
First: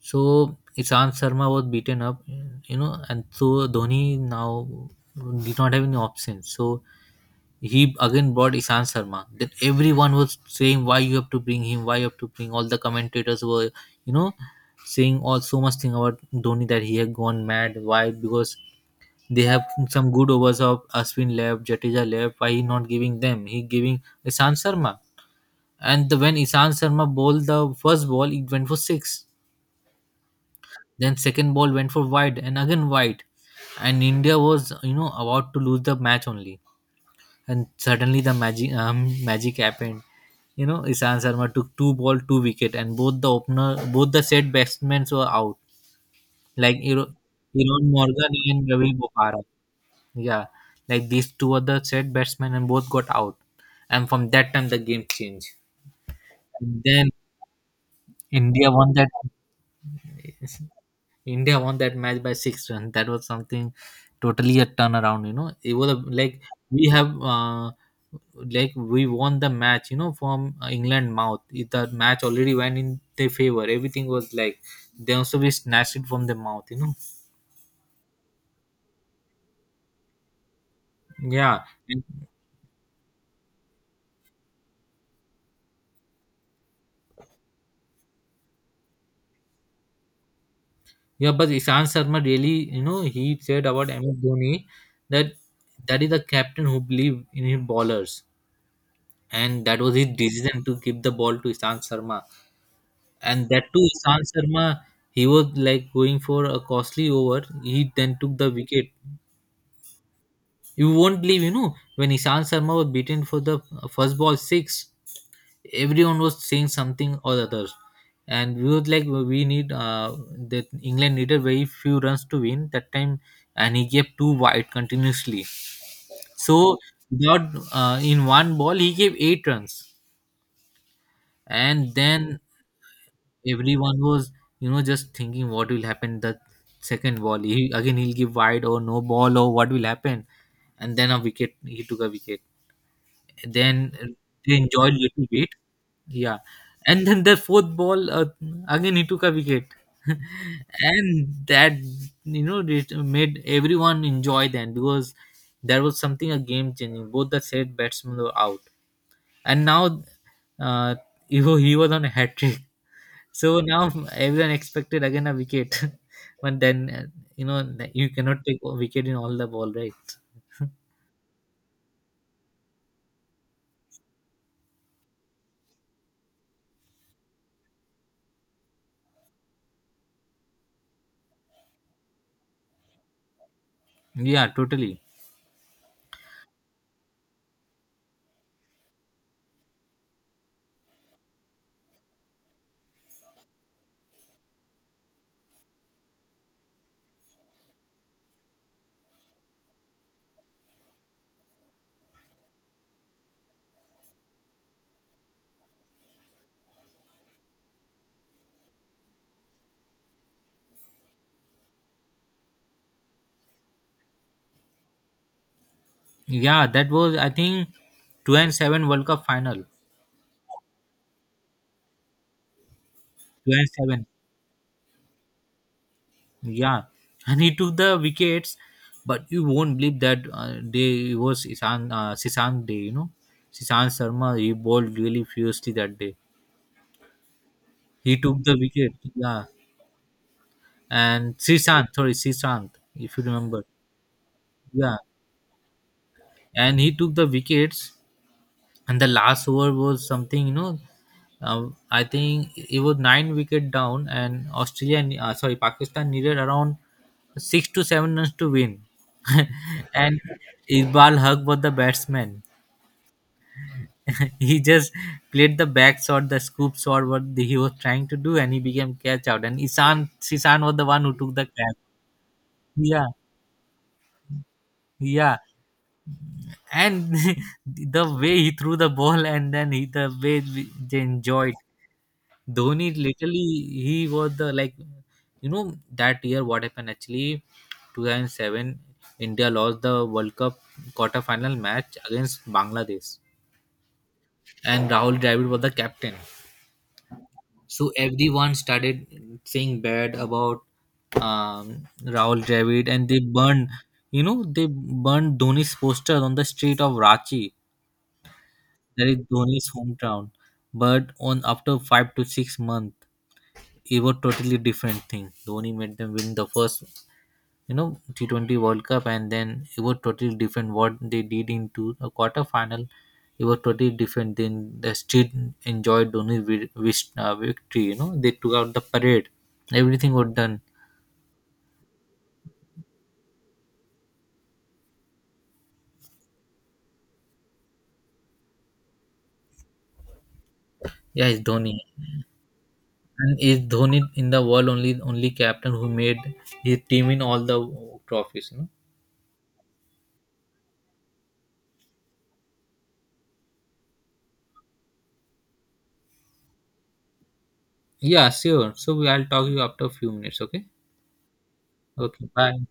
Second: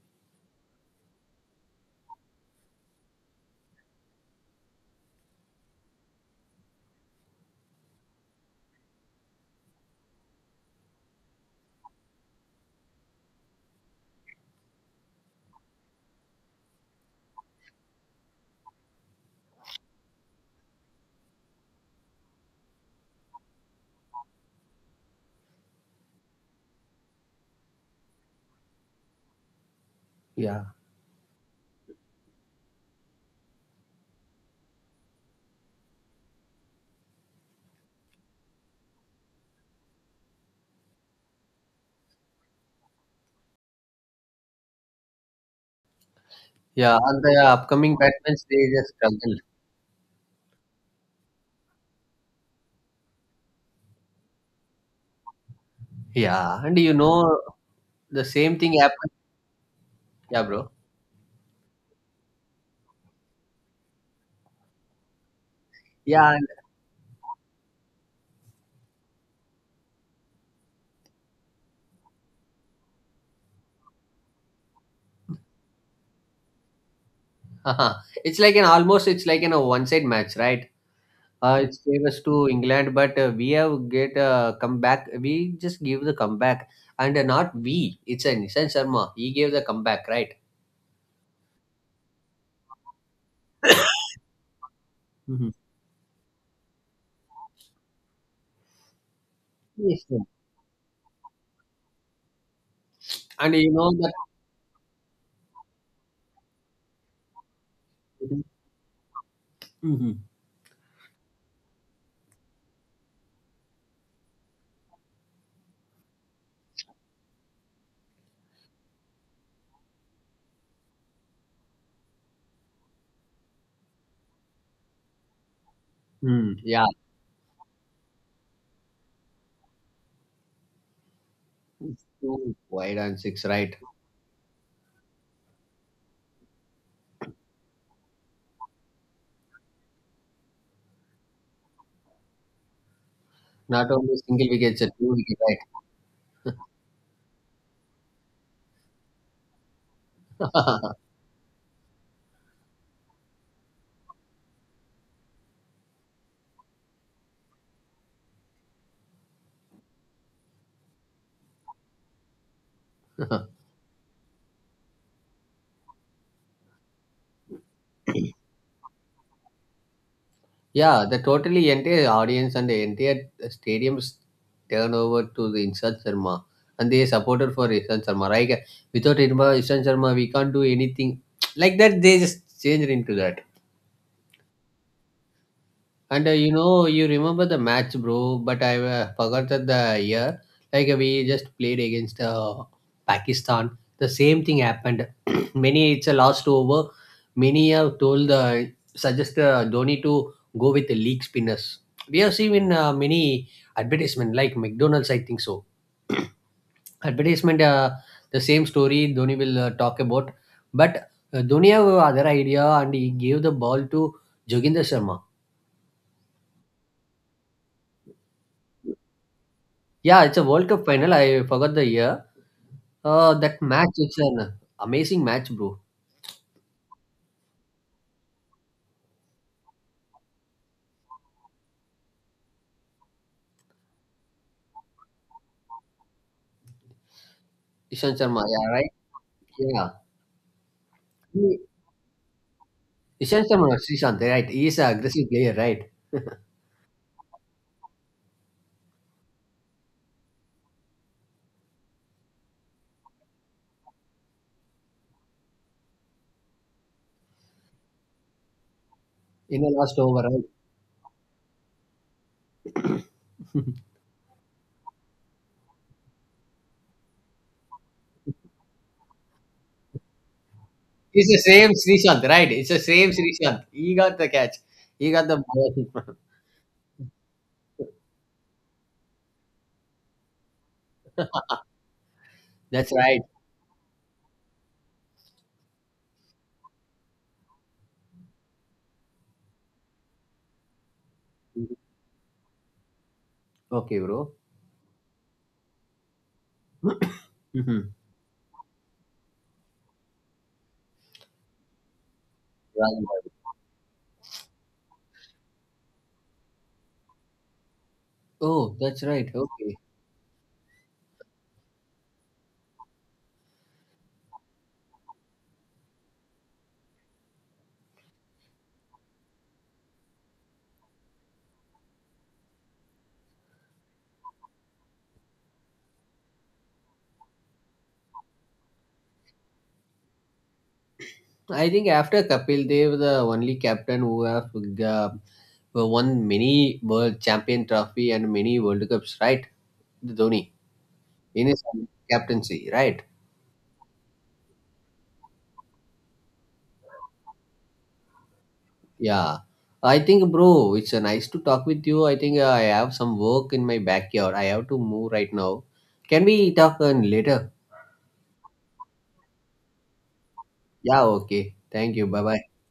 So Ishan Sharma was beaten up, you know, and so Dhoni now did not have any options. So he again brought Ishan Sharma. Then everyone was saying why you have to bring him, why you have to bring. All the commentators were, you know, saying all so much thing about Dhoni that he had gone mad. Why? Because they have some good overs of Ashwin left, Jadeja left. Why he not giving them? He giving Ishan Sharma. And the, when Ishan Sharma bowled the first ball, it went for six. yeah, Then second ball went for wide and again wide. And India was, you know, about to lose the match only, and suddenly the magic um, magic happened. You know, Ishan Sharma took two ball, two wicket, and both the opener, both the set batsmen were out. Like yeah. Aaron and the Aaron upcoming Morgan batsmen they and Ravi just struggle. Bopara. Yeah, like these two are the set batsmen, and both got out. And from that time, the game changed. Yeah, and And you then know the same India thing won happened. Yeah, that. bro. India won that match by six runs. That was something totally a turnaround. You know, it was a, Yeah, like and we have, uh, like we won the match. You know, from England mouth. It, the match already went in their favor. Everything was like they also we snatched it from the mouth. You know, *laughs* it's like an almost, it's like an a one side match, right? Uh, yeah, It's favors to England, but uh, we have get a comeback. We just give the comeback, and uh, not we. It's a Nishan Sharma. He gave the comeback, right? yeah. But Ishan Sharma really, you know, he said about M S *coughs* Dhoni that Mhm. that is the captain who believed in his bowlers, and that was Yes, his sir. decision to give the ball to Ishan Sharma, and And you that too know that. Ishan Sharma, he was like going for a costly over, he then took the wicket. Mhm. You won't believe, you know, when Ishan Sharma was beaten for the first ball six, everyone was saying something or other, and we was like we need, uh, that England needed very few runs to win that time, and he gave two wide continuously. Mm, So yeah, without, uh, in one ball he gave eight runs. And it's then two wide and six, right? everyone was, you know, just thinking what will happen the second ball, he again he'll give wide or no ball or what will happen. And then, a wicket he took a wicket. Not Then uh, only single they wickets, a two enjoyed little wicket, bit. Yeah. And then the fourth ball, uh, again he took a wicket. right? *laughs* *laughs* And that, you know, it made everyone enjoy then because there was something a game changing, both the said batsmen were out. And now, uh, he wa- he was on a hat trick. So now everyone expected again a wicket, *laughs* but then, uh, you know that you cannot take a wicket in all the ball, right? Yeah, the totally entire audience and the entire stadiums turn over to the Ishan Sharma, and they supported for Ishan Sharma, right? Without Irma- Ishan Sharma, we can't do anything. *tsk* Like that, they just changed into that. Yeah, totally. And uh, you know, you remember the match, bro, but I uh, forgot that the year. Like, we just played against uh, Pakistan. The same thing happened. *clears throat* Many, it's a last over. Many have told, uh, suggest uh, Dhoni to go with the league spinners. We have seen in uh, many advertisement, like McDonald's, I think so. *clears throat* Advertisement, uh, the same story Dhoni will uh, talk about. But uh, Dhoni have other idea, and he gave the ball to Joginder Sharma. Yeah, that was I think two and seven World Cup final. Yeah, it's a World Cup final. I forgot the year. Uh, Two That and match seven. is an amazing match, bro. Yeah, and he took the wickets, but you won't believe that uh, day it was Isan, uh, Sisant day. You know, Sisant Sharma he bowled really fiercely that day. Ishan He Sharma, took the yeah, right? wicket. Yeah, Yeah. and He- Sisant, sorry, Sisant, if you Ishan remember. Sharma, not Srishant, right? He is Yeah, an aggressive player, right? and he took the wickets, and the last over was something, you know, um, I think it was nine wicket down and australia ne- uh, sorry, Pakistan needed around six to seven runs to win. In the *laughs* last And over, right? Iqbal Haq was the batsman. *laughs* *laughs* He just played the back shot, the scoop shot, what he was trying to do, and he became catch out, and Isan Sisan was the one who took It's the the same catch. Srishant, right? It's the Yeah, same Srishant. He got the catch. He got the yeah, ball. *laughs* and *laughs* the way he threw the ball, and then he the way we- they enjoyed. Dhoni That's right. literally he was the like, you know, that year what happened actually two thousand seven, India lost the World Cup quarter final match against Bangladesh, Okay, bro. *clears throat* and Rahul Dravid was the captain. Mhm. So everyone started saying bad about um, Rahul Dravid, and they Right. burned you know they burned Dhoni's poster on the street of Ranchi, Oh, that's that is right. Dhoni's Okay. hometown. But on after five to six months, it was totally different thing. Dhoni made them win the first, you know, T twenty World Cup, and then it was totally different what they did into a quarter final. It was totally different. Then the street enjoyed Dhoni vi- vis- uh, victory. You know, they took out the parade. Everything was done. I think after Kapil Dev, the only captain who have uh, won many world champion trophy and many World Cups, right? The Dhoni Yeah, it's in his Dhoni, captaincy, right? and it's Dhoni in the world, only only captain who made his team in all the trophies. You know. Yeah. I think, bro, it's uh, nice to talk with you. I think uh, I have some work in my backyard. I have to move right now. Can we talk uh, later? Yeah, sure. So we- I'll talk to you after a few minutes. Okay. Yeah, okay. Thank you. Bye Okay. bye. Bye.